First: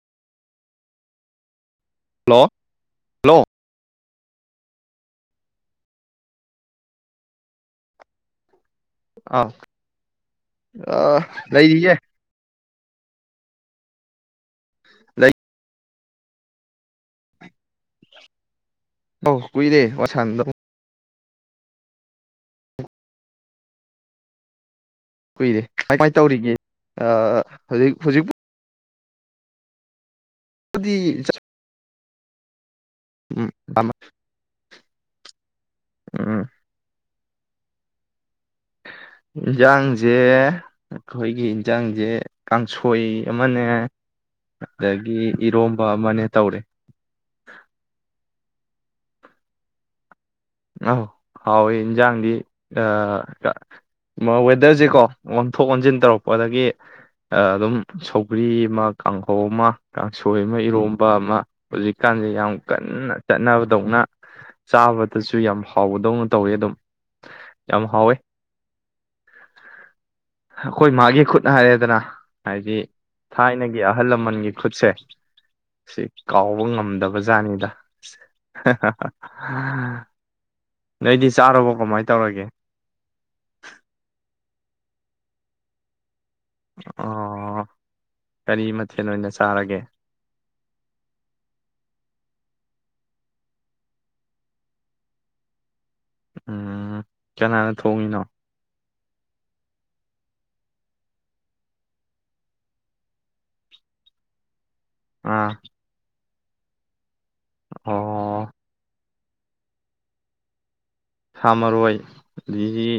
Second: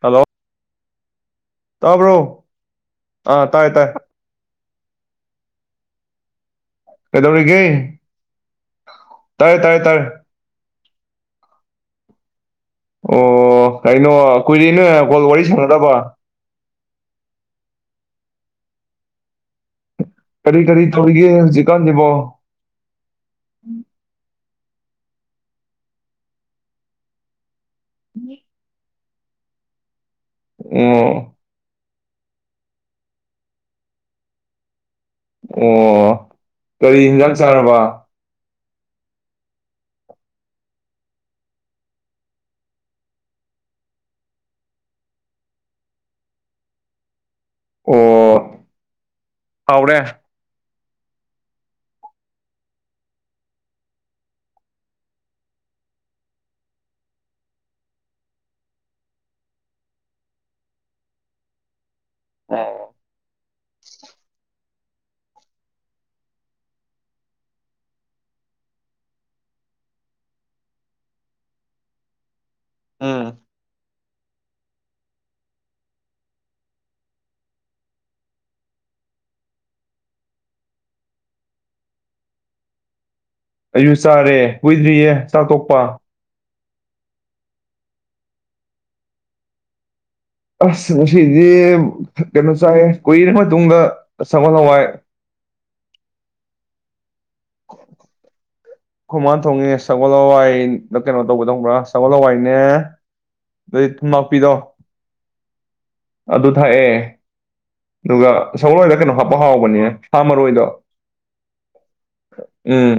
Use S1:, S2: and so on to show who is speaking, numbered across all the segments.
S1: hello ꯇꯥꯕ꯭ꯔꯣ
S2: hello hello
S1: ꯑꯥ ꯇꯥꯏ ꯇꯥꯏ ꯀꯩꯗꯧꯔꯤꯒꯦ
S2: ꯑꯥꯎ
S1: ꯇꯥꯔꯦ ꯇꯥꯔꯦ ꯇꯥꯔꯦ
S2: ꯑ ꯂꯩ [unintelligible]
S1: ꯑꯣ ꯀꯩꯅꯣ ꯀꯨꯏꯔꯅ ꯀꯣꯜ
S2: ꯂꯩ
S1: ꯋꯥꯔꯤ ꯁꯥꯟꯅꯗꯕ
S2: ꯑꯧ ꯀꯨꯏꯔꯦ ꯁꯥꯟꯅꯗꯕ
S1: ꯀꯔꯤ ꯀꯔꯤ ꯇꯧꯔꯤꯒꯦ ꯍꯧꯖꯤꯛꯀꯥꯟꯁꯤꯕꯨ
S2: ꯀꯨꯏꯔꯦ ꯀꯃꯥꯏꯅ ꯇꯧꯔꯤꯒꯦ [unintelligible] ꯍꯧꯖꯤꯛ ꯍꯧꯖꯤꯛ ꯑꯗꯨꯗꯤ
S1: ꯑꯣ
S2: ꯎꯝ [unintelligible]
S1: ꯑꯣ
S2: ꯎꯝ
S1: ꯀꯔꯤ ꯍꯦꯟꯖꯥꯡ ꯆꯥꯔꯕ
S2: ꯏꯟꯖꯥꯡꯁꯦ ꯑꯩꯈꯣꯏꯒꯤ ꯏꯟꯁꯥꯡꯁꯦ ꯀꯥꯡꯁꯣꯏ ꯑꯃꯅꯦ ꯑꯗꯒꯤ ꯏꯔꯣꯝꯕ ꯑꯃꯅꯦ ꯇꯧꯔꯦ
S1: ꯑꯣ ꯍꯥꯎꯔꯦ
S2: ꯍꯥꯎꯋꯦ ꯏꯟꯖꯥꯡꯗꯤ ꯋꯦꯗꯔꯁꯦꯀꯣ ꯑꯣꯟꯊꯣꯛ ꯑꯣꯟꯁꯤꯟ ꯇꯧꯔꯛꯄ ꯑꯗꯒꯤ ꯑꯗꯨꯝ ꯁꯒ꯭ꯔꯤ ꯑꯃ ꯀꯥꯡꯍꯧ ꯑꯃ ꯀꯥꯡꯁꯣꯏ ꯑꯃ ꯏꯔꯣꯝꯕ ꯑꯃ ꯍꯧꯖꯤꯛ ꯖꯤ ꯀꯥꯟꯁꯦ ꯌꯥꯝ ꯀꯟꯅ ꯆꯠꯅꯕ ꯗꯧꯅ ꯆꯥꯕ ꯇꯁꯨ ꯌꯥꯝ ꯍꯥꯎꯕꯗꯧꯅ ꯇꯧꯋꯤ ꯑꯗꯨꯝ ꯌꯥꯝ ꯍꯥꯎꯋꯦ ꯑꯩꯈꯣꯏ ꯃꯥꯒꯤ ꯈꯨꯠ ꯍꯥꯏꯔꯦꯗꯅ ꯍꯥꯏꯗꯤ
S1: ꯎꯝ
S2: ꯊꯥꯏꯅꯒꯤ ꯑꯍꯜ ꯂꯃꯟꯒꯤ ꯈꯨꯠ ꯅꯣꯏꯗꯤ ꯆꯥꯔꯕꯣ ꯀꯃꯥꯏꯅ ꯇꯧꯔꯒꯦ
S1: ꯑꯩꯁꯨ ꯆꯥꯔꯦ ꯀꯨꯏꯗ꯭ꯔꯤꯌꯦ ꯆꯥꯛꯊꯣꯛꯄ
S2: ꯑꯣ ꯀꯔꯤ ꯃꯊꯦꯜ ꯑꯣꯏꯅ ꯆꯥꯔꯒꯦ
S1: ꯑꯁ ꯉꯁꯤꯗꯤ ꯀꯩꯅꯣ ꯆꯥꯏ ꯀꯨꯏꯔꯕ ꯃꯇꯨꯡꯗ ꯁꯒꯣꯜ ꯍꯋꯥꯏ
S2: ꯎꯝ ꯀꯅꯥꯅ ꯊꯣꯡꯉꯤꯅꯣ
S1: ꯈꯣꯃꯥꯅ ꯊꯣꯡꯉꯦ ꯁꯒꯣꯜ ꯍꯋꯥꯏ ꯀꯩꯅꯣ ꯇꯧꯕꯗꯣ ꯈꯡꯕꯔꯥ ꯁꯒꯣꯜ ꯍꯋꯥꯏꯅꯦ ꯑꯗꯩ ꯊꯨꯝꯌꯥꯛꯄꯤꯗꯣ
S2: ꯑꯥ
S1: ꯑꯗꯨ ꯊꯥꯛꯑꯦ ꯑꯗꯨꯒ
S2: ꯑꯣ
S1: ꯁꯒꯣꯜ ꯍꯋꯥꯏꯗ ꯀꯩꯅꯣ ꯍꯥꯞꯄ ꯍꯥꯎꯕꯅꯦ ꯁꯥꯥ ꯃꯔꯣꯏꯗꯣ
S2: ꯁꯥꯃꯔꯣꯏ ꯑꯗꯒꯤ
S1: ꯎꯝ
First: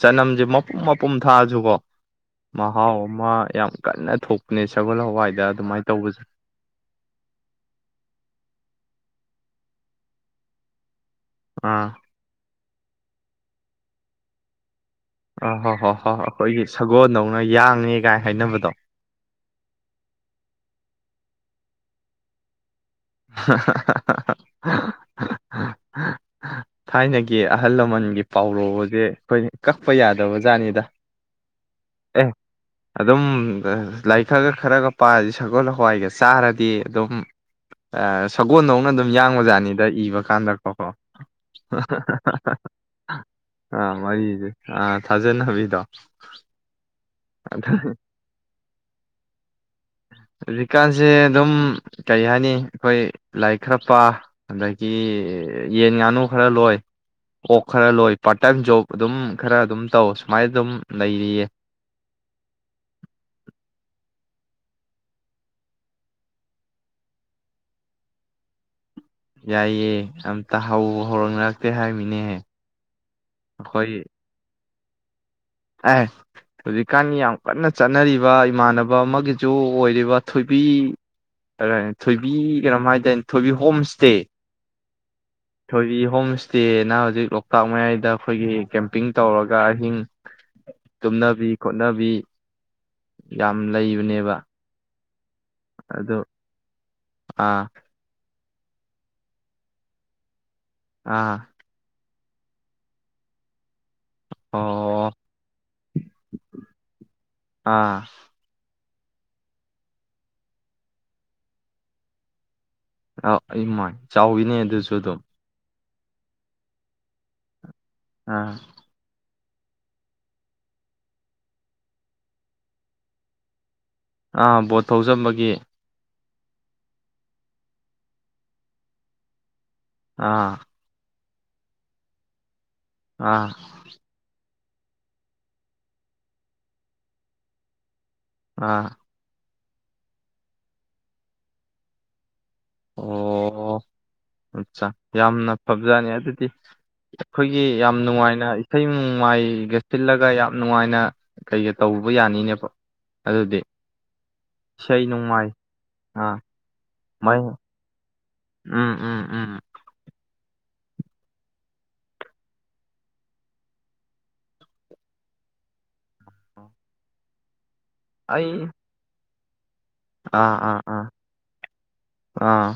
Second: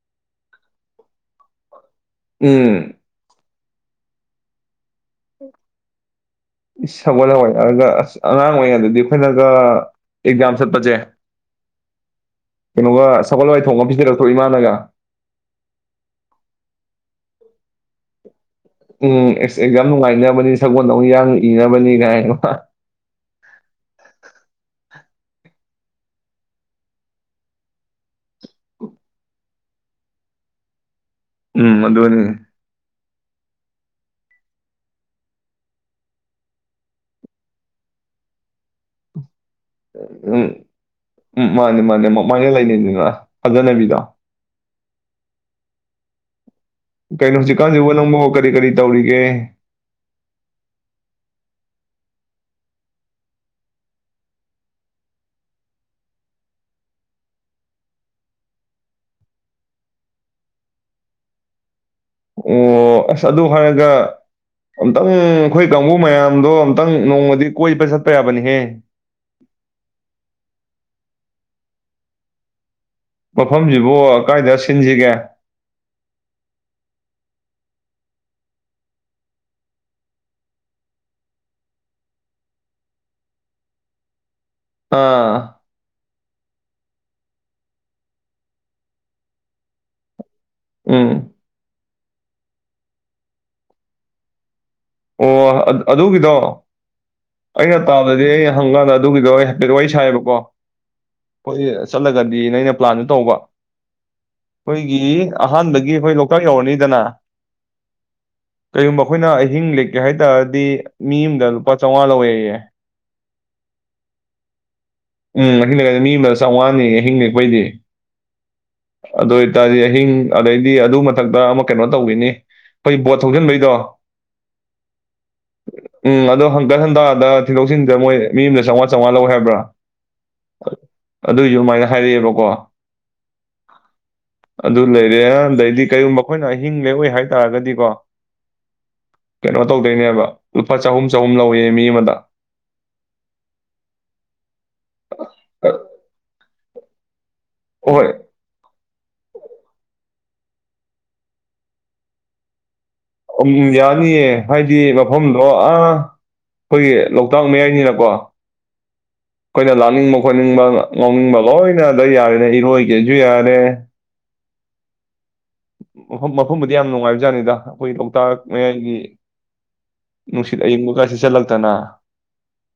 S2: ꯆꯅꯝꯁꯦ ꯄꯨꯝ ꯃꯄꯨꯝ ꯊꯥꯑꯁꯨꯀꯣ
S1: ꯎꯝ
S2: ꯃꯍꯥꯎꯑꯃ ꯌꯥꯝ ꯀꯟꯅ ꯊꯣꯛꯄꯅꯦ ꯁꯒꯣꯜ ꯍꯋꯥꯏꯗ ꯑꯗꯨꯃꯥꯏꯅ ꯇꯧꯕꯁꯦ
S1: ꯏꯁ ꯁꯒꯣꯜ ꯍꯋꯥꯏ ꯍꯥꯏꯔꯒ ꯑꯁ ꯑꯉꯥꯡ ꯑꯣꯏꯔꯤꯉꯩ ꯗꯗꯤ [unintelligible] ꯑꯦꯛꯖꯥꯝ ꯆꯠꯄꯁꯦ
S2: ꯑꯥ
S1: ꯀꯩꯅꯣꯒ ꯁꯒꯣꯜꯋꯥꯏ ꯊꯣꯡꯉ ꯄꯤꯖꯔꯛꯇꯔꯣ ꯏꯃꯥꯅꯒ
S2: ꯑꯥ ꯍꯣ ꯍꯣ ꯍ ꯍꯣ ꯑꯩꯈꯣꯏꯒꯤ ꯁꯒꯣꯜꯗꯧꯅ ꯌꯥꯡꯉꯦ ꯀꯥꯏ ꯍꯥꯏꯅꯕꯗꯣ
S1: ꯎꯝ ꯑꯦꯁ ꯑꯦꯛꯖꯥꯝ ꯅꯨꯡꯉꯥꯏꯅꯕꯅꯤ ꯁꯒꯣꯜꯗꯧꯅ ꯌꯥꯡꯅ ꯏꯅꯕ ꯅꯤꯍꯥꯏꯅꯥ
S2: [unintelligible] [unintelligible] ꯊꯥꯏꯅꯒꯤ ꯑꯍꯜ ꯂꯃꯟꯒꯤ ꯄꯥꯎꯔꯣꯁꯦ ꯑꯩꯈꯣꯏ ꯀꯛꯄ ꯌꯥꯗꯕ ꯖꯥꯠꯅꯤꯗ
S1: ꯎꯝ ꯑꯗꯨꯅꯤ
S2: ꯑꯦ ꯑꯗꯨꯝ ꯂꯥꯏꯔꯤꯛ ꯈꯔꯒ ꯈꯔꯒ ꯄꯥꯔꯗꯤ ꯁꯒꯣꯜ ꯍꯋꯥꯏꯒ ꯆꯥꯔꯗꯤ ꯑꯗꯨꯝ ꯁꯒꯣꯜꯗꯧꯅ ꯑꯗꯨꯝ ꯌꯥꯡꯕꯖꯥꯠꯅꯤ ꯗ ꯏꯕ
S1: ꯎꯝ
S2: ꯀꯥꯟꯗꯀꯣ
S1: ꯎꯝ ꯃꯥꯅꯦ ꯃꯥꯅꯦ ꯑꯃꯥꯏꯅ ꯂꯩꯅꯩꯗꯅ
S2: ꯑꯥ
S1: ꯊꯥꯖꯅꯕꯤꯗꯣ
S2: ꯋꯥꯔꯤꯁꯦ ꯑꯥ ꯊꯥꯖꯅꯕꯤꯗꯣ
S1: ꯀꯩꯅꯣ ꯍꯩꯖꯤꯛꯀꯥꯟꯁꯤꯕꯨ ꯅꯪꯕꯣ ꯀꯔꯤ ꯀꯔꯤ ꯇꯧꯔꯤꯒꯦ
S2: ꯍꯧꯖꯤꯛꯀꯥꯟꯁꯦ ꯑꯗꯨꯝ ꯀꯔꯤ ꯍꯥꯏꯅꯤ ꯑꯩꯈꯣꯏ ꯂꯥꯏꯔꯤꯛ ꯈꯔ ꯄꯥ ꯑꯗꯒꯤ ꯌꯦꯟ ꯉꯥꯅꯨ ꯈꯔ ꯂꯣꯏ ꯑꯣꯛ ꯈꯔ ꯂꯣꯏ ꯄꯥꯔꯠ ꯇꯥꯏꯝ ꯖꯣꯕ ꯑꯗꯨꯝ ꯈꯔ ꯑꯗꯨꯝ ꯇꯧ ꯁꯨꯃꯥꯏꯅ ꯑꯗꯨꯝ ꯂꯩꯔꯤꯌꯦ
S1: ꯑꯣ ꯑꯁ ꯑꯗꯨ ꯍꯥꯏꯔꯒ ꯑꯝꯇꯪ ꯑꯩꯈꯣꯏ ꯀꯥꯡꯕꯨ ꯃꯌꯥꯝꯗꯣ ꯑꯝꯇꯪ ꯅꯣꯡꯃꯗꯤ ꯀꯣꯏꯕ ꯆꯠꯄ ꯌꯥꯕꯅꯤꯍꯦ
S2: ꯌꯥꯏꯌꯦ ꯑꯝꯇ ꯍꯧꯕꯨ ꯍꯧꯔꯛꯅꯔꯛꯇꯦ ꯍꯥꯏꯔꯃꯤꯅꯦꯍꯦ
S1: ꯃꯐꯝꯁꯤꯕꯨ ꯀꯥꯏꯗ ꯁꯤꯟꯖꯤꯒꯦ
S2: ꯑꯦ ꯍꯧꯖꯤꯛꯀꯥꯟ ꯌꯥꯝ ꯀꯟꯅ ꯆꯠꯅꯔꯤꯕ ꯏꯃꯥꯟꯅꯕ ꯑꯃꯒꯤꯁꯨ ꯑꯣꯏꯔꯤꯕ ꯊꯣꯏꯕꯤ ꯊꯣꯏꯕꯤ ꯀꯩꯅꯣꯝ ꯍꯥꯏꯗꯥꯏꯅꯦ ꯊꯣꯏꯕꯤ ꯍꯣꯝ ꯏꯁꯇꯦ
S1: ꯑꯥ
S2: ꯊꯣꯏꯕꯤ ꯍꯣꯝ [unintelligible] ꯍꯧꯖꯤꯛ ꯂꯣꯛꯇꯥꯛ ꯃꯌꯥꯏꯗ ꯑꯩꯈꯣꯏꯒꯤ ꯀꯦꯝꯄꯤꯡ ꯇꯧꯔꯒ ꯑꯍꯤꯡ
S1: ꯎꯝ
S2: ꯇꯨꯝꯅꯕꯤ ꯈꯣꯠ [unintelligible] ꯌꯥꯝ ꯂꯩꯕꯅꯦꯕ
S1: ꯑꯣ
S2: ꯑꯗꯨ
S1: ꯑꯗꯨꯒꯤꯗꯣ
S2: ꯑꯥ
S1: ꯑꯩꯩꯅ ꯇꯗ ꯑꯗꯨ ꯑꯩ ꯍꯪꯀꯥꯟꯗ ꯑꯗꯨꯒꯤꯗꯣ ꯍꯥꯏꯐꯦꯠ ꯋꯥꯔꯤ ꯁꯥꯏꯑꯕꯀꯣ
S2: ꯑꯥ
S1: ꯆꯠꯂꯒꯗꯤ ꯅ ꯑꯩꯅ ꯄ꯭ꯂꯥꯟꯁꯨ ꯇꯧꯕ
S2: ꯑꯣ
S1: ꯑꯩꯈꯣꯏꯒꯤ ꯑꯍꯥꯟꯕꯗꯒꯤ ꯑꯩꯈꯣꯏ ꯂꯣꯛꯇꯥꯛ ꯌꯧꯔꯅꯤꯗꯅ
S2: ꯑꯥ
S1: ꯀꯔꯤꯒꯨꯝꯕ ꯑꯩꯈꯣꯏꯅ ꯑꯍꯤꯡ ꯀ ꯀꯩ ꯍꯥꯏꯇꯥꯔꯗꯤ ꯃꯤ ꯑꯃꯗ ꯂꯨꯄꯥ ꯆꯥꯝꯃꯉꯥ ꯂꯧꯋꯦꯌꯦ
S2: ꯑ ꯑꯩ ꯃꯥꯏ ꯆꯥꯎꯋꯅꯦ ꯑꯗꯨꯁꯨ ꯁꯗꯝ
S1: [unintelligible]
S2: ꯑꯥ
S1: ꯑꯗꯨ ꯑꯣꯏꯇꯥꯔꯗꯤ ꯑꯍꯤꯡ ꯑꯗꯩꯗꯤ ꯑꯗꯨ ꯃꯊꯛꯇ ꯑꯃ ꯀꯩꯅꯣ ꯇꯧꯈꯤꯅꯤ ꯑꯩꯈꯣꯏ ꯕꯣꯠ ꯊꯧꯁꯤꯟꯕꯩꯗꯣ
S2: ꯑꯥ ꯕꯣꯠ ꯊꯧꯖꯝꯕꯒꯤ
S1: ꯎꯝ ꯑꯗꯣ ꯍꯪꯀꯠ ꯍꯟꯇꯥꯗ ꯊꯤꯟꯗꯣꯛꯊꯤꯟꯖꯤꯟꯗ ꯃꯣꯏ ꯃꯤ ꯑꯃꯗ ꯆꯥꯝꯉ ꯆꯥꯝꯃꯉ ꯂꯧꯏ ꯍꯥꯏꯕ꯭ꯔꯥ
S2: ꯑꯥ
S1: ꯑꯗꯨꯏꯁꯨ ꯑꯗꯨꯃꯥꯏꯅ ꯍꯥꯏꯔꯛꯑꯦꯕꯀꯣ
S2: ꯑꯥ
S1: ꯑꯗꯨ ꯂꯩꯔꯦ ꯑꯗꯩꯗꯤ ꯀꯔꯤꯒꯨꯝꯕ ꯑꯩꯈꯣꯏꯅ ꯑꯍꯤꯡ ꯂꯦꯛꯑꯣꯏ ꯍꯥꯏꯇꯥꯥꯔꯒꯗꯤꯀꯣ
S2: ꯑꯥ
S1: ꯀꯩꯅꯣ ꯇꯧꯗꯣꯏꯅꯦꯕ ꯂꯨꯄꯥ ꯆꯍꯨꯝ ꯆꯍꯨꯝ ꯂꯧꯏꯦ ꯃꯤ ꯑꯃꯗ
S2: ꯑꯣ ꯑꯠꯆꯥ ꯌꯥꯝꯅ
S1: ꯑ,
S2: ꯐꯕꯖꯥꯅꯤ ꯑꯗꯨꯗꯤ [inaudible] ꯑꯩꯈꯣꯏꯒꯤ ꯌꯥꯝ
S1: ꯍꯣꯏ
S2: ꯅꯨꯡꯉꯥꯏꯅ ꯏꯁꯩ ꯅꯨꯡꯉꯥꯏꯒꯦ ꯁꯤꯜꯂꯒ ꯌꯥꯝ ꯅꯨꯡꯉꯥꯏꯅ ꯀꯩꯒ ꯇꯧꯕ ꯌꯥꯅꯤꯅꯦꯕ
S1: ꯎꯝ
S2: ꯑꯗꯨꯗꯤ
S1: ꯌꯥꯅꯤꯌꯦ ꯍꯥꯏꯗꯤ
S2: ꯏꯁꯩ
S1: ꯃꯐꯝꯗꯣ
S2: ꯅꯣꯡꯃꯥꯏ
S1: ꯑ
S2: ꯑꯥ
S1: ꯑꯩꯈꯣꯏꯒꯤ
S2: ꯃꯥꯏ
S1: ꯂꯣꯛꯇꯥꯛ ꯃꯌꯥꯏꯅꯤꯅꯀꯣ
S2: ꯎꯝ ꯎꯝ ꯎꯝ
S1: ꯑꯩꯈꯣꯏꯅ ꯂꯥꯛꯅꯤꯡꯕ ꯈꯣꯠꯅꯤꯡ ꯉꯅꯤꯡꯕ ꯂꯣꯏꯅꯗ ꯌꯥꯔꯦ ꯏꯔꯣꯏꯒꯦꯁꯨ ꯌꯥꯔꯦ ꯃꯐꯝ ꯃꯐꯝꯕꯨꯗꯤ ꯌꯥꯝ ꯅꯨꯡꯉꯥꯏꯕꯖꯥꯠꯅꯤꯗ ꯑꯩꯈꯣꯏ ꯂꯣꯛꯇꯥꯛ
S2: ꯑꯩ
S1: ꯃꯌꯥꯏꯒꯤ
S2: ꯑꯥ
S1: ꯅꯨꯡꯁꯤꯠ
S2: ꯑꯥ
S1: ꯑꯏꯤꯡꯕ
S2: ꯑꯥ
S1: ꯀꯥꯏꯁꯤ ꯁꯤꯠꯂꯛꯇꯅ
S2: ꯑꯥ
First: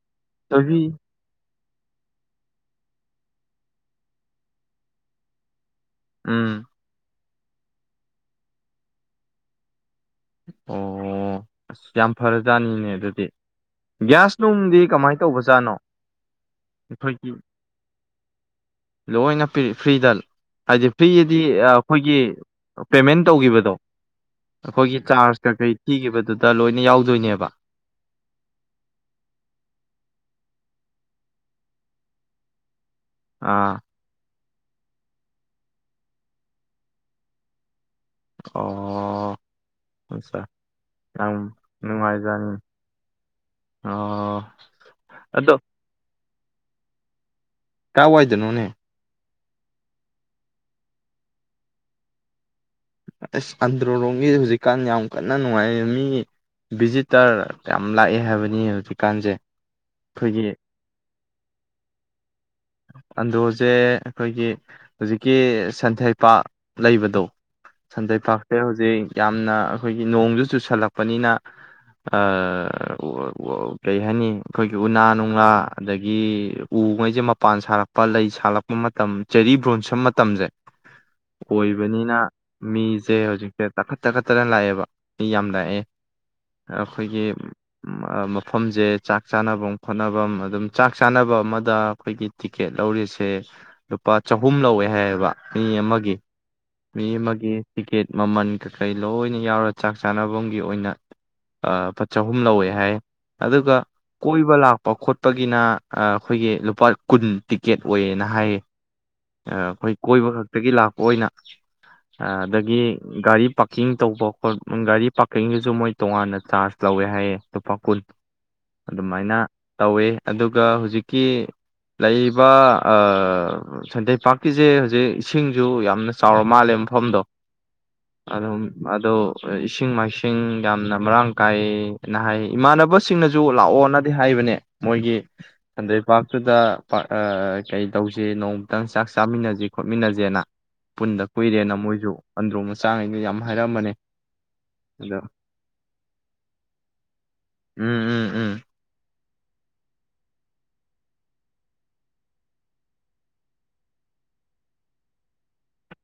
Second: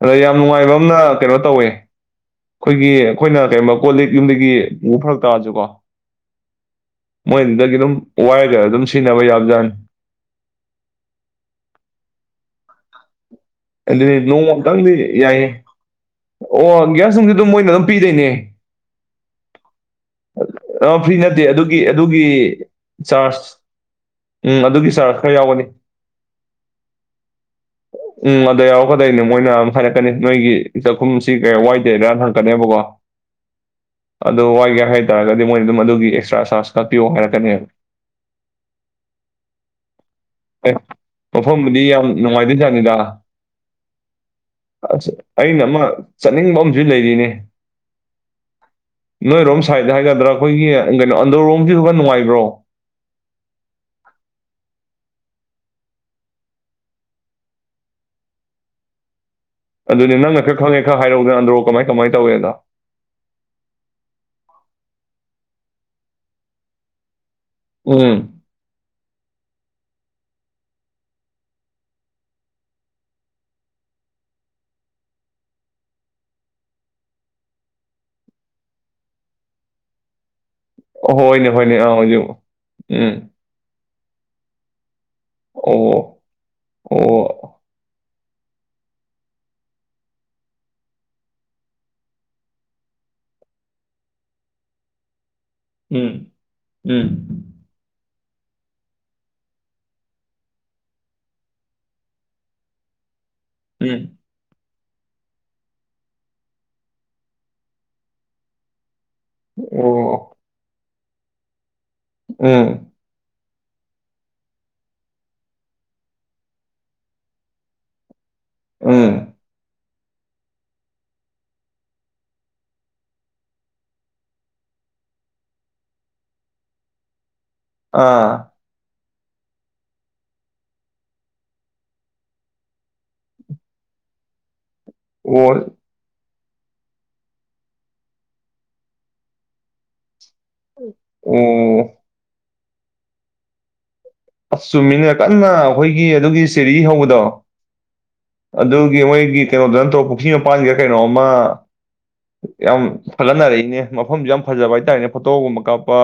S1: ꯑꯗ ꯌꯥꯝ ꯅꯨꯡꯉꯥꯏꯕ ꯑ
S2: ꯊꯣꯏꯕꯤ
S1: ꯑꯃꯅ ꯀꯩꯅꯣ ꯇꯧꯋꯦ ꯑꯩꯈꯣꯏꯒꯤ ꯑꯩꯈꯣꯏꯅ ꯀꯩꯕ ꯀꯣꯜ ꯂꯤꯛ ꯌꯨꯝꯗꯒꯤ ꯃꯛ ꯐꯔꯛ ꯇꯥꯔꯁꯨ ꯀꯣ
S2: ꯎꯝ
S1: ꯃꯣꯏꯗꯨꯗꯒꯤ ꯑꯗꯨꯝ ꯋꯥꯏꯒ ꯑꯗꯨꯝ ꯁꯤꯖꯤꯟꯅꯕ ꯌꯥꯕꯖꯥꯠꯅꯤ
S2: ꯑꯣ ꯑꯁ ꯌꯥꯝ ꯐꯔꯖꯥꯠꯅꯤꯅꯦ ꯑꯗꯨꯗꯤ
S1: ꯑꯦ
S2: ꯒ꯭ꯌꯥꯁ
S1: ꯅꯣꯡꯃ
S2: ꯅꯨꯡꯗꯤ
S1: ꯀꯪꯗꯤ
S2: ꯀꯃꯥꯏꯅ
S1: ꯌꯥꯏꯌꯦ
S2: ꯇꯧꯕꯖꯥꯠꯅꯣ
S1: ꯑꯣ ꯒ꯭ꯌꯥꯁ
S2: ꯑꯩꯈꯣꯏꯒꯤ
S1: ꯁꯤꯡꯁꯤ ꯑꯗꯨꯝ ꯃꯣꯏꯅ ꯑꯗꯨꯝ ꯄꯗꯅꯦ
S2: ꯂꯣꯏꯅ ꯐ꯭ꯔꯤꯗꯜ ꯍꯥꯏꯗꯤ
S1: ꯑ ꯐ꯭ꯔꯤ
S2: ꯐ꯭ꯔꯤꯗꯤ
S1: ꯅꯠꯇꯦ ꯑꯗꯨꯒꯤ
S2: ꯑꯩꯈꯣꯏꯒꯤ
S1: ꯑꯗꯨꯒꯤ
S2: ꯄꯦꯃꯦꯟ
S1: ꯆꯥꯔꯖ
S2: ꯇꯧꯈꯤꯕꯗꯣ
S1: ꯎꯝ ꯑꯗꯨꯒꯤ
S2: ꯑꯩꯈꯣꯏꯒꯤ
S1: ꯈꯔ
S2: ꯆꯥꯔꯖ
S1: ꯌꯥꯎꯒꯅꯤ
S2: ꯀꯩꯀꯩ ꯊꯤꯈꯤꯕꯗꯨꯗ ꯂꯣꯏꯅ ꯌꯥꯎꯗꯕ ꯕ
S1: ꯎꯝ ꯑꯗ ꯌꯥꯎꯔꯛꯀꯗꯣꯏꯅꯦ ꯃꯣꯏꯅ ꯑꯗꯨꯝ ꯍꯥꯏꯔꯛꯀꯅꯤ ꯅꯣꯏꯒꯤ ꯆꯥꯛꯈꯨꯝꯁꯤ ꯀꯩ ꯋꯥꯏꯗꯦꯗꯔꯅ ꯍꯪꯛꯀꯅꯦꯕꯀꯣ
S2: ꯑꯥ
S1: ꯑꯗꯨ ꯋꯥꯏꯒꯦ ꯍꯥꯏꯇꯥꯥꯔꯒꯗꯤ ꯃꯣꯏꯅ ꯑꯗꯨꯝ ꯑꯗꯨꯒꯤ ꯑꯦꯛꯁꯇ꯭ꯔꯥ ꯆꯥꯔꯖ ꯀꯥꯛꯄꯤꯌꯣ ꯍꯥꯏꯔꯛꯀꯅꯦꯕ
S2: ꯑꯣ ꯑꯆꯥ
S1: ꯑꯦ
S2: ꯅꯨꯡ ꯍꯥꯏꯥꯏꯖꯥꯅꯤ
S1: ꯗ ꯑꯁ
S2: ꯑꯗꯣ
S1: ꯑꯩꯅ ꯑꯃ ꯆꯠꯅꯤꯡꯕ ꯑꯃꯁꯨ ꯂꯩꯔꯤꯅꯤ
S2: ꯀꯥꯏ ꯋꯥꯏꯗꯅꯣꯅꯦ
S1: ꯅꯣꯏꯔꯣꯝ ꯁꯥꯏꯠ ꯍꯥꯏꯒꯗ꯭ꯔꯥ ꯑꯩꯈꯣꯏꯒꯤ ꯀꯩꯅꯣ ꯑꯟꯗꯔꯔꯣꯝꯁꯤꯁꯨ ꯈꯔ ꯅꯨꯡꯉꯥꯏꯕ꯭ꯔꯣ
S2: ꯑꯁ ꯑꯟꯗ꯭ꯔꯣꯔꯣꯝꯒꯤ ꯍꯧꯖꯤꯛꯀꯥꯟ ꯌꯥꯝ ꯀꯟꯅ ꯅꯨꯡꯉꯥꯏ ꯃꯤ ꯚꯤꯖꯤꯇꯔ ꯌꯥꯝ ꯂꯥꯛꯑꯦ ꯍꯥꯏꯕꯅꯤ ꯍꯧꯖꯤꯛꯀꯥꯟꯁꯦ
S1: ꯑꯗꯨꯅꯦ
S2: ꯑꯩꯈꯣꯏꯒꯤ
S1: ꯅꯪꯅ ꯈꯔ ꯈꯪꯉꯦ ꯈꯔ ꯍꯥꯏꯔꯧꯗꯅ ꯄꯟ꯭ꯔꯣ ꯀꯃꯥꯏ ꯀꯃꯥꯏ ꯇꯧꯋꯦꯗ
S2: ꯑꯟꯗ꯭ꯔꯣꯁꯦ ꯑꯩꯈꯣꯏꯒꯤ ꯍꯧꯖꯤꯛꯀꯤ ꯁꯟꯊꯩ ꯄꯥ ꯂꯩꯕꯗꯣ
S1: ꯎꯝ
S2: ꯁꯟꯗꯩ ꯄꯥꯛꯁꯦ ꯍꯧꯖꯤꯛ ꯌꯥꯝꯅ ꯑꯩꯈꯣꯏꯒꯤ ꯅꯣꯡꯁꯨ ꯆꯨꯁꯜꯂꯛꯄꯅꯤꯅ ꯀꯩ ꯍꯥꯏꯅꯤ ꯑꯩꯈꯣꯏꯒꯤ ꯎꯅꯥ ꯅꯨꯡꯂꯥ ꯑꯗꯒꯤ ꯎꯉꯩꯁꯦ ꯃꯄꯥꯟ ꯁꯥꯔꯛꯄ ꯂꯩ ꯁꯥꯠꯂꯛꯄ ꯃꯇꯝ ꯆꯦꯔꯤ ꯕ꯭ꯔꯣꯟꯁꯝ ꯃꯇꯝꯁꯦ
S1: ꯍꯣꯏꯅꯦ ꯍꯣꯏꯅꯦ ꯑꯥ ꯍꯧꯖꯤꯛ ꯎꯝ
S2: ꯆꯥꯈꯠ ꯆꯥꯈꯠꯇꯅ ꯂꯥꯛꯑꯦꯕ ꯁꯤ ꯌꯥꯝ ꯂꯥꯛꯑꯦ
S1: ꯑꯣ
S2: ꯑꯩꯈꯣꯏꯒꯤ
S1: ꯑꯣ
S2: ꯃꯐꯝꯁꯦ ꯆꯥꯛ ꯆꯥꯅꯐꯝ ꯈꯣꯠꯅꯐꯝ ꯑꯗꯨꯝ ꯆꯥꯛ ꯆꯥꯅꯕ ꯑꯃꯗ ꯑꯩꯈꯣꯏꯒꯤ ꯇꯤꯛꯀꯦꯠ ꯂꯧꯔꯤꯁꯦ ꯂꯨꯄꯥ ꯆꯍꯨꯝ ꯂꯧꯋꯦ ꯍꯥꯏꯌꯦꯕ ꯃꯤ ꯑꯃꯒꯤ
S1: ꯎꯝ
S2: ꯃꯤ
S1: ꯎꯝ
S2: ꯑꯃꯒꯤ ꯇꯤꯀꯦꯠ ꯃꯃꯜ ꯀꯩꯀꯩ ꯂꯣꯏꯅ ꯌꯥꯎꯔ ꯆꯥꯛ ꯆꯥꯅꯕꯒꯤ ꯑꯣꯏꯅ ꯆꯍꯨꯝ ꯂꯧꯋꯦ ꯍꯥꯏ ꯑꯗꯨꯒ
S1: ꯎꯝ
S2: ꯀꯣꯏꯕ ꯂꯥꯛꯄ ꯄꯥꯎꯈꯣꯠꯄꯒꯤꯅ ꯑꯩꯈꯣꯏꯒꯤ ꯂꯨꯄꯥ ꯀꯨꯟ ꯇꯤꯛꯀꯦꯠ ꯑꯣꯏꯌꯦꯅ ꯍꯥꯏꯌꯦ ꯑ ꯑꯩꯈꯣꯏ ꯀꯣꯏꯕ
S1: ꯑꯣ
S2: ꯈꯛꯇꯒꯤ ꯂꯥꯛ ꯑꯣꯏꯅ ꯑ
S1: ꯎꯝ
S2: ꯑꯗꯒꯤ ꯒꯥꯔꯤ ꯄꯥ ꯄꯥꯔꯀꯤꯡ ꯇꯧꯕ [unintelligible] ꯒꯥꯔꯤ ꯄꯥꯔꯀꯤꯡꯗꯨꯁꯨ ꯃꯣꯏ ꯇꯣꯉꯥꯟꯅ ꯆꯥꯔꯖ ꯂꯧꯋꯦ ꯍꯥꯏꯌꯦꯦ ꯂꯨꯄꯥ ꯀꯨꯟ
S1: ꯎꯝ
S2: ꯑꯗꯨꯃꯥꯏꯅ ꯇꯧꯋꯦ ꯑꯗꯨꯒ ꯍꯧꯖꯤꯛꯀꯤ ꯂꯩꯔꯤꯕ ꯑ ꯁꯟꯊꯩ ꯄꯥꯛ ꯀꯤꯁꯦ ꯍꯧꯖꯤꯛ ꯏꯁꯤꯡꯁꯨ ꯌꯥꯝꯅ ꯆꯥꯎꯔ ꯃꯥꯜꯂꯦ ꯃꯐꯝꯗꯣ
S1: ꯑꯥ
S2: ꯑꯗꯨꯝ ꯑꯗꯣ ꯏꯁꯤꯡ ꯃꯥꯏꯁꯤꯡ ꯌꯥꯝꯅ ꯃꯔꯥꯡ ꯀꯥꯏꯅ ꯍꯥꯏ ꯏꯃꯥꯟꯅꯕꯁꯤꯡꯅꯁꯨ ꯂꯥꯛꯑꯣꯅꯗꯤ ꯍꯥꯏꯕꯅꯦ ꯃꯣꯏꯒꯤ
S1: ꯑꯣ
S2: ꯁꯟꯗꯩꯄꯥꯛ ꯑꯗꯨꯨꯗ ꯀꯩꯇꯧꯁꯦ ꯅꯣ ꯈꯤꯇꯪ ꯆꯥꯛ ꯆꯥꯃꯤꯟꯅꯁꯦ ꯈꯣꯠꯃꯤꯟꯅꯁꯦꯅ ꯄꯨꯟꯗ ꯀꯨꯏꯔꯦꯅ
S1: ꯑꯣ
S2: ꯃꯣꯏꯁꯨ ꯑꯟꯗ꯭ꯔꯣ [unintelligible] ꯌꯥꯝ ꯍꯥꯏꯔꯑꯝꯕꯅꯦ
S1: ꯑꯁ ꯆꯨꯝꯃꯤꯅ ꯀꯟꯅ ꯑꯩꯈꯣꯏꯒꯤ ꯑꯗꯨꯒꯤ ꯆꯦꯔꯤ ꯍꯧꯕꯗꯣ
S2: ꯎꯝ ꯎꯝ ꯎꯝ
S1: ꯑꯗꯨꯒꯤ ꯃꯣꯏꯒꯤ ꯀꯩꯅꯣꯗꯣ ꯅꯠꯇ꯭ꯔꯣ ꯄꯨ꯭ꯔꯈꯤ ꯃꯄꯥꯟꯒꯤꯔ ꯀꯩꯅꯣꯝ ꯑꯃ ꯌꯥꯝ ꯊꯠꯒꯠꯅꯔꯛꯏꯅꯦ ꯃꯐꯝꯁꯨ ꯌꯥꯝ ꯐꯖꯕ ꯍꯥꯏꯇꯥꯔꯦꯅꯦ ꯐꯣꯇꯣꯒꯨꯝꯕ ꯀꯥꯞꯄ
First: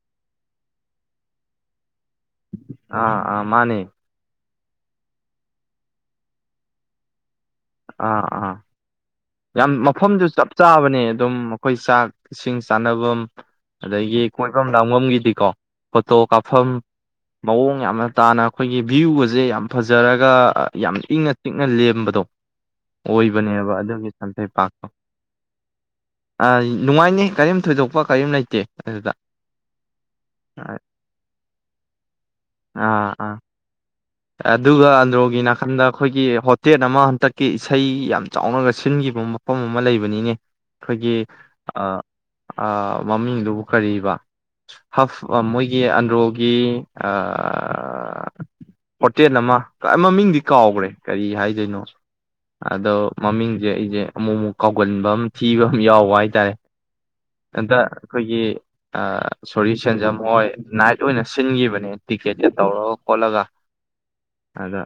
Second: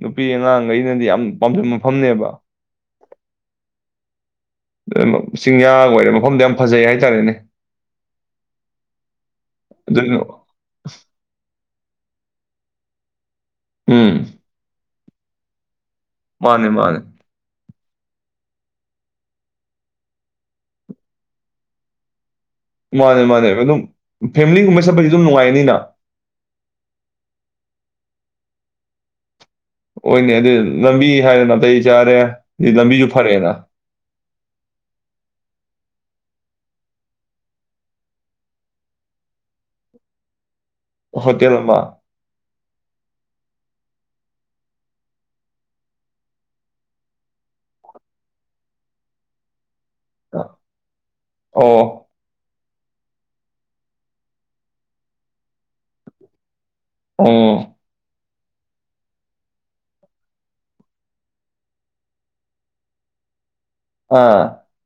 S1: ꯅꯨꯄꯤ ꯑꯉꯥꯡꯈꯩꯅꯗꯤ ꯌꯥꯝ ꯄꯥꯝꯖꯕ ꯃꯐꯝꯅꯦꯕ
S2: ꯑꯥ ꯑꯥ ꯃꯥꯅꯦ
S1: ꯆꯤꯡꯌꯥꯒ ꯑꯣꯏꯔ ꯃꯐꯝꯗꯣ ꯌꯥꯝ ꯐꯖꯩ ꯍꯥꯏꯇꯥꯔꯦꯅꯦ
S2: ꯑꯥ ꯑꯥ ꯌꯥꯝ
S1: ꯑꯗꯨꯅ
S2: ꯃꯐꯝꯁꯨ ꯆꯞ ꯆꯥꯕꯅꯦ ꯑꯗꯨꯝ ꯑꯩꯈꯣꯏ ꯆꯥꯛ ꯏꯁꯤꯡ ꯆꯥꯅꯕꯝ
S1: ꯎꯝ
S2: ꯑꯗꯒꯤ ꯀꯣꯏꯐꯝ ꯂꯥꯡꯐꯝꯒꯤꯗꯤ ꯗꯤꯀꯣ ꯐꯣꯇꯣ ꯀꯥꯞꯐꯝ
S1: ꯃꯥꯅꯦ ꯃꯥꯅꯦ
S2: ꯃꯑꯣꯡ ꯌꯥꯝꯅ ꯇꯥꯅ ꯑꯩꯈꯣꯏꯒꯤ ꯚ꯭ꯌꯨꯒꯁꯦ ꯌꯥꯝ ꯐꯖꯔꯒ ꯌꯥꯝ ꯏꯪꯅ ꯆꯤꯛꯅ ꯂꯦꯝꯕꯗꯣ
S1: ꯃꯥꯅꯦ ꯃꯥꯅꯦ
S2: ꯑꯣꯏꯕꯅꯦꯕ
S1: ꯑꯗꯨꯝ
S2: ꯑꯗꯨꯒꯤ ꯁꯟꯊꯩ
S1: ꯐꯦꯃꯤꯂꯤꯒꯨꯝꯕ
S2: ꯄꯥꯛꯇꯣ
S1: ꯆꯠꯄꯁꯨ ꯑꯗꯨꯝ ꯅꯨꯡꯉꯥꯏꯅꯤꯅ
S2: ꯅꯨꯡꯉꯥꯏꯅꯤ ꯀꯔꯤꯝ ꯊꯣꯏꯗꯣꯛꯄ ꯀꯔꯤꯝ ꯂꯩꯇꯦ ꯑꯗꯨꯗ
S1: ꯍꯣꯏꯅꯦ ꯑꯗꯨ ꯂꯝꯕꯤ ꯍꯥꯏꯔꯦ ꯅꯥꯇꯩ ꯆꯥꯔꯦ ꯂꯝꯕꯤꯁꯨ
S2: ꯑꯥ ꯑꯥ
S1: ꯐꯔꯦꯅ
S2: ꯑꯗꯨꯒ ꯑꯟꯗ꯭ꯔꯣꯒꯤ ꯅꯥꯀꯟꯗ ꯑꯩꯈꯣꯏꯒꯤ ꯍꯣꯇꯦꯜ ꯑꯃ ꯍꯟꯇꯛꯀꯤ ꯏꯁꯩ ꯌꯥꯝ ꯆꯥꯎꯅꯒ ꯁꯤꯟꯈꯤꯕ ꯃꯐꯝ ꯑꯃ ꯂꯩꯕꯅꯤꯅꯦ ꯑꯩꯈꯣꯏꯒꯤ
S1: ꯍꯣꯇꯦꯜ ꯑꯃ
S2: ꯃꯃꯤꯡꯗꯨꯕꯨ ꯀꯔꯤꯕ ꯍꯞ ꯃꯣꯏꯒꯤ ꯑꯟꯗ꯭ꯔꯣꯒꯤ ꯑ ꯍꯣꯇꯦꯜ ꯑꯃ ꯃꯃꯤꯡꯗꯤ ꯀꯥꯎꯈ꯭ꯔꯦ ꯀꯔꯤ ꯍꯥꯏꯗꯣꯏꯅꯣ
S1: ꯑꯣ
S2: ꯑꯗꯣ ꯃꯃꯤꯡꯁꯦ ꯑꯩꯖꯦ ꯑꯃꯨꯛ ꯑꯃꯨꯛ ꯀꯥꯎꯒꯟꯕ ꯑꯃ ꯊꯤꯕ ꯑꯃ ꯌꯥꯎꯕ ꯍꯥꯏꯇꯥꯔꯦ
S1: ꯑꯣ
S2: ꯑꯥꯗ ꯑꯩꯈꯣꯏꯒꯤ ꯁꯣꯔꯤ ꯁꯦꯟꯖꯝ ꯍꯣꯏ ꯅꯥꯏꯠ ꯑꯣꯏꯅ ꯁꯤꯟꯈꯤꯕꯅꯦ ꯇꯤꯀꯦꯠꯀ ꯇꯧꯔꯒ ꯈꯣꯠꯂꯒ
S1: ꯑꯥ
S2: ꯑꯗ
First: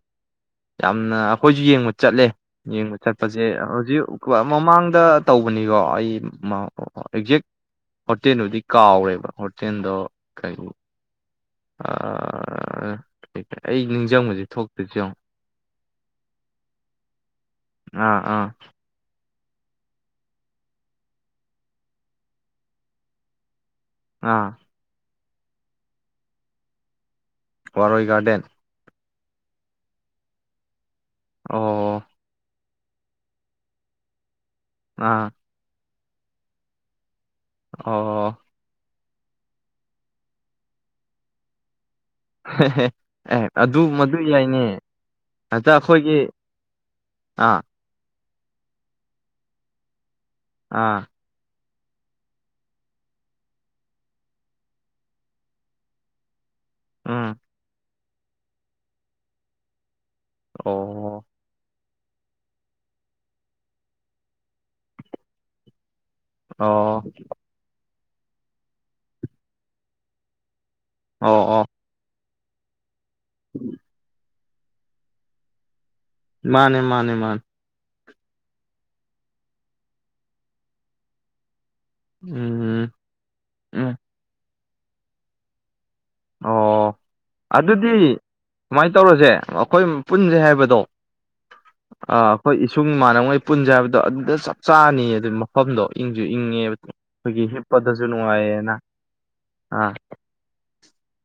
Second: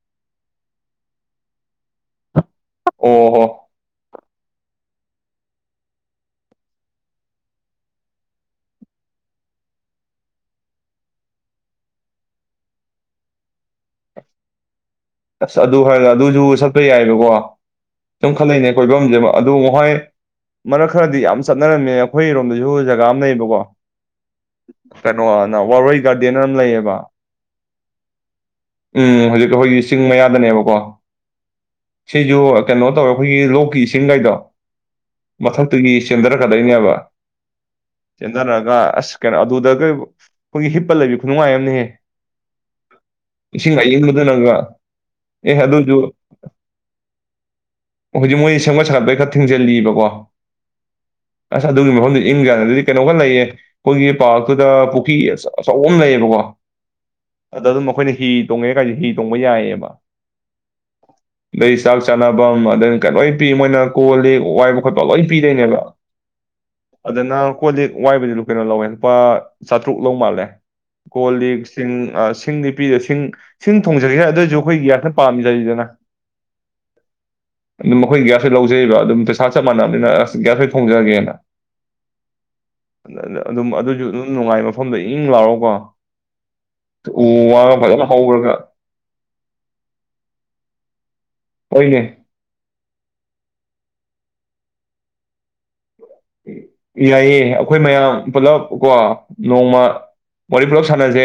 S2: ꯌꯥꯝꯅ ꯑꯩꯈꯣꯏꯁꯨ ꯌꯦꯡꯕ ꯆꯠꯂꯦ ꯌꯦꯡꯕ
S1: ꯑꯣ
S2: ꯆꯠꯄꯁꯦ
S1: ꯍꯣ
S2: ꯍꯧꯖꯤꯛ ꯃꯃꯥꯡꯗ ꯇꯧꯕꯅꯤꯀꯣ ꯑꯩ ꯑꯦꯛꯖꯦꯛ ꯍꯣꯇꯦꯜꯗꯨꯗꯤ ꯀꯥꯎꯔꯦꯕ ꯍꯣꯇꯦꯜꯗꯣ ꯀꯩ ꯑꯩ ꯅꯤꯡꯁꯤꯡꯕꯁꯦ ꯊꯣꯛꯇꯦ
S1: ꯑꯁ ꯑꯗꯨ ꯍꯥꯏꯔꯒ ꯑꯗꯨꯁꯨ ꯁꯠꯄ ꯌꯥꯏꯑꯕꯀꯣ
S2: ꯑꯥ
S1: ꯛꯃ
S2: ꯑꯥ
S1: ꯈꯜꯂꯛꯅꯦ ꯀꯣꯏꯐꯝꯁꯦ ꯑꯗꯨ ꯃꯣ ꯃꯔꯛ ꯈꯔꯗꯤ ꯌꯥꯝ ꯆꯠꯅꯔꯝꯃꯦ ꯑꯩꯈꯣꯏ ꯔꯣꯝꯗꯁꯨ ꯖꯒꯥ ꯑꯃ ꯂꯩꯌꯦꯕꯀꯣ
S2: ꯑꯥ
S1: ꯀꯩꯅꯣꯅ ꯋꯥꯔꯣꯏ ꯒꯥꯔꯗꯦꯟ ꯑꯃ ꯂꯩꯌꯦꯕ
S2: ꯋꯥꯔꯣꯏ ꯒꯥꯔꯗꯦꯟ
S1: ꯎꯝ ꯍꯧꯖꯤꯛ ꯑꯩꯈꯣꯏꯒꯤ ꯆꯤꯡ ꯃꯌꯥꯗꯅꯦꯕꯀꯣ
S2: ꯑꯣ
S1: ꯁꯤꯖꯨ ꯀꯩꯅꯣ ꯇꯧꯋꯦ ꯑꯩꯈꯣꯏꯒꯤ ꯂꯣꯛꯀꯤ ꯏꯁꯤꯡꯒꯩꯗꯣ
S2: ꯑꯥ
S1: ꯃꯊꯛꯇꯒꯤ ꯆꯦꯟꯗꯔꯛꯗꯣꯏꯅꯦꯕ
S2: ꯑꯣ
S1: ꯆꯦꯟꯗꯔꯛꯒꯥ ꯀꯩꯅꯣ ꯑꯗꯨꯗꯒ ꯑꯩꯈꯣꯏꯒꯤ ꯍꯤꯞꯄ ꯂꯩꯕꯤ ꯈꯨꯅꯨꯡꯉꯥꯏ ꯑꯃꯅꯤꯍꯦ
S2: ꯑꯦ ꯑꯗꯨ ꯃꯗꯨ
S1: ꯑꯏꯪꯕꯗꯨꯅꯒ
S2: ꯌꯥꯏꯅꯦ
S1: ꯑꯦ
S2: ꯍꯟꯇ
S1: ꯑꯗꯨꯖꯨ
S2: ꯑꯩꯈꯣꯏꯒꯤ ꯑꯥ
S1: ꯍꯧꯖꯤꯛ ꯃꯣꯏ ꯁꯦꯝꯒꯠ ꯁꯥꯒꯠꯄꯒꯤ ꯈꯔ ꯊꯤꯡꯖꯤꯜꯂꯤꯕꯀꯣ
S2: ꯑꯥ
S1: ꯑꯁ ꯑꯗꯨꯒꯤ ꯃꯐꯝꯗꯨ ꯏꯪꯖꯗ ꯑꯗꯨꯗꯤ ꯀꯩꯅꯣꯝ ꯈꯔ ꯂꯩꯌꯦ ꯑꯩꯈꯣꯏꯒꯤ ꯄꯥꯔꯛꯇꯨꯗ ꯄꯨꯈ꯭ꯔꯤ ꯑꯆꯧꯕ ꯑꯃ ꯂꯩꯌꯦꯕꯀꯣ
S2: ꯎꯝ
S1: ꯑꯗꯣ ꯑꯗꯨꯝ ꯑꯩꯈꯣꯏꯟ ꯍꯤ ꯇꯣꯡꯉꯦ ꯀꯥꯏꯦ ꯍꯤ ꯇꯣꯡꯕ ꯌꯥꯏꯑꯕ [inaudible]
S2: ꯑꯣ
S1: ꯆꯥꯛ ꯆꯥꯅꯐꯝ ꯑꯩ ꯀ ꯂꯣꯏ ꯄꯤ ꯃꯣꯏꯅ ꯀꯣꯜ ꯂꯤꯛ ꯋꯥꯏꯕ ꯈꯣꯠꯄ ꯂꯣꯏ ꯄꯤꯗꯣꯏꯅꯦꯕ
S2: ꯑꯣ
S1: ꯑꯗ ꯅ ꯀꯣꯜꯂꯤꯛ ꯋꯥꯏꯕꯗꯨ ꯂ ꯀꯩꯅꯣ ꯂꯧꯋꯦ ꯂꯨꯄꯥ ꯆꯥꯇ꯭ꯔꯨꯛ ꯂꯧ ꯃꯥꯜꯂꯦ ꯀꯣꯜ
S2: ꯑꯣ ꯑꯣ
S1: ꯂꯤꯛ ꯁꯤꯡ ꯁꯤꯡꯗꯤ ꯄꯤꯔꯁꯤ ꯁꯤꯡ ꯊꯣꯡꯖꯒꯦ ꯑꯗꯨꯑꯣꯏꯁꯨ [unintelligible]
S2: ꯃꯥꯅꯦ ꯃꯥꯅꯦ ꯃꯥꯅꯦ
S1: ꯑꯗꯨꯝ ꯃꯈꯣꯏ ꯒ꯭ꯌꯥꯁꯣꯏ ꯂꯧꯖꯩꯕ ꯑꯗꯨꯝ ꯄꯩꯁꯥ ꯆꯞ ꯃꯥꯟꯅꯕꯅꯤꯅ ꯑꯁ ꯒ꯭ꯌꯥꯁ ꯑꯣꯏꯅ ꯊꯣꯡꯖꯔꯒꯦꯅ
S2: ꯎꯝ
S1: ꯑꯗꯨꯝ
S2: ꯎꯝ
S1: ꯑꯗꯨꯁꯨ ꯑꯗꯨꯝ ꯅꯨꯡꯉꯥꯏꯕ ꯃꯐꯝꯗ ꯏꯪ ꯂꯥꯑꯣꯔꯒꯀꯣ
S2: ꯑꯣ ꯑꯗꯨꯗꯤ
S1: ꯍꯧꯔꯒ
S2: ꯁꯨꯃꯥꯏ ꯇꯧꯔꯁꯦ ꯑꯩꯈꯣꯏ ꯄꯨꯟꯁꯦ ꯍꯥꯏꯕꯗꯣ
S1: ꯍꯣꯏꯅꯦ
S2: ꯑ ꯑꯩꯈꯣꯏ ꯏꯁꯨꯡ ꯏꯃꯥꯟꯅꯕꯉꯩ ꯄꯨꯟꯁꯩ ꯍꯥꯏꯕꯗꯣ ꯑꯗꯨꯗ ꯆꯞ ꯆꯥꯅꯤ ꯑꯗꯨ ꯃꯐꯝꯗꯣ ꯏꯪꯁꯨ ꯏꯪꯉꯦ
S1: ꯌꯥꯏꯌꯦꯦ
S2: ꯑꯩꯈꯣꯏꯒꯤ
S1: ꯑꯩꯈꯣꯏ
S2: ꯍꯤꯞꯄꯗꯁꯨ
S1: ꯃꯌꯥꯝ ꯄꯨꯂꯞ
S2: ꯅꯨꯡꯉꯥꯏꯌꯦꯅ
S1: ꯀꯣ ꯅꯣꯡꯃ
S2: ꯑꯥ
S1: ꯋꯥꯔꯤ ꯄꯨꯂꯞ ꯁꯥꯟꯅꯖꯦ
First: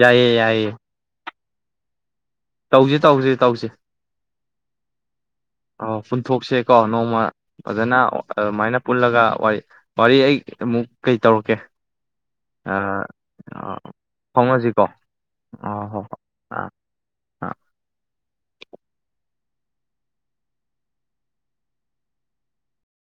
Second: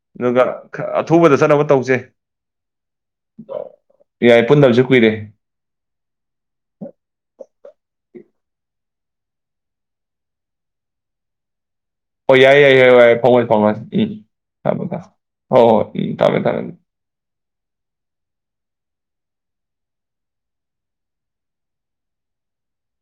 S2: ꯌꯥꯏꯌꯦ
S1: ꯑꯗꯨꯒ
S2: ꯌꯥꯏꯌꯦ
S1: ꯑꯊꯨꯕꯗ ꯐꯖꯅꯕ ꯇꯧꯖꯩ
S2: ꯇꯧꯁꯤ ꯇꯧꯁꯤ
S1: ꯌꯥꯏ ꯄꯨꯟꯗꯕꯁꯨ ꯀꯨꯏꯔꯦ
S2: ꯑꯣ ꯄꯨꯟꯊꯣꯛꯁꯦꯀꯣ ꯅꯣꯡꯃ ꯐꯖꯅ ꯑꯗꯨꯃꯥꯏꯅ ꯄꯨꯜꯂꯒ ꯋꯥꯔꯤ ꯑꯩ ꯑꯃꯨꯛ ꯀꯩ ꯇꯧꯔꯛꯀꯦ
S1: ꯍꯣꯏ ꯌꯥꯏꯌꯦ
S2: ꯑ
S1: ꯌꯥꯏꯌꯦ ꯌꯥꯏ ꯐꯧꯅꯁꯤ
S2: ꯑ
S1: ꯐꯧꯅꯁꯤ ꯎꯝ
S2: ꯐꯥꯎꯅꯁꯤꯀꯣ
S1: ꯊꯝꯃꯣ ꯊꯝꯃꯣ ꯍꯣꯏ
S2: ꯑ
S1: ꯍꯣꯏ ꯎꯝ ꯊꯝꯃꯦ
S2: ꯑꯥ ꯑꯥ
S1: ꯊꯝꯃꯦ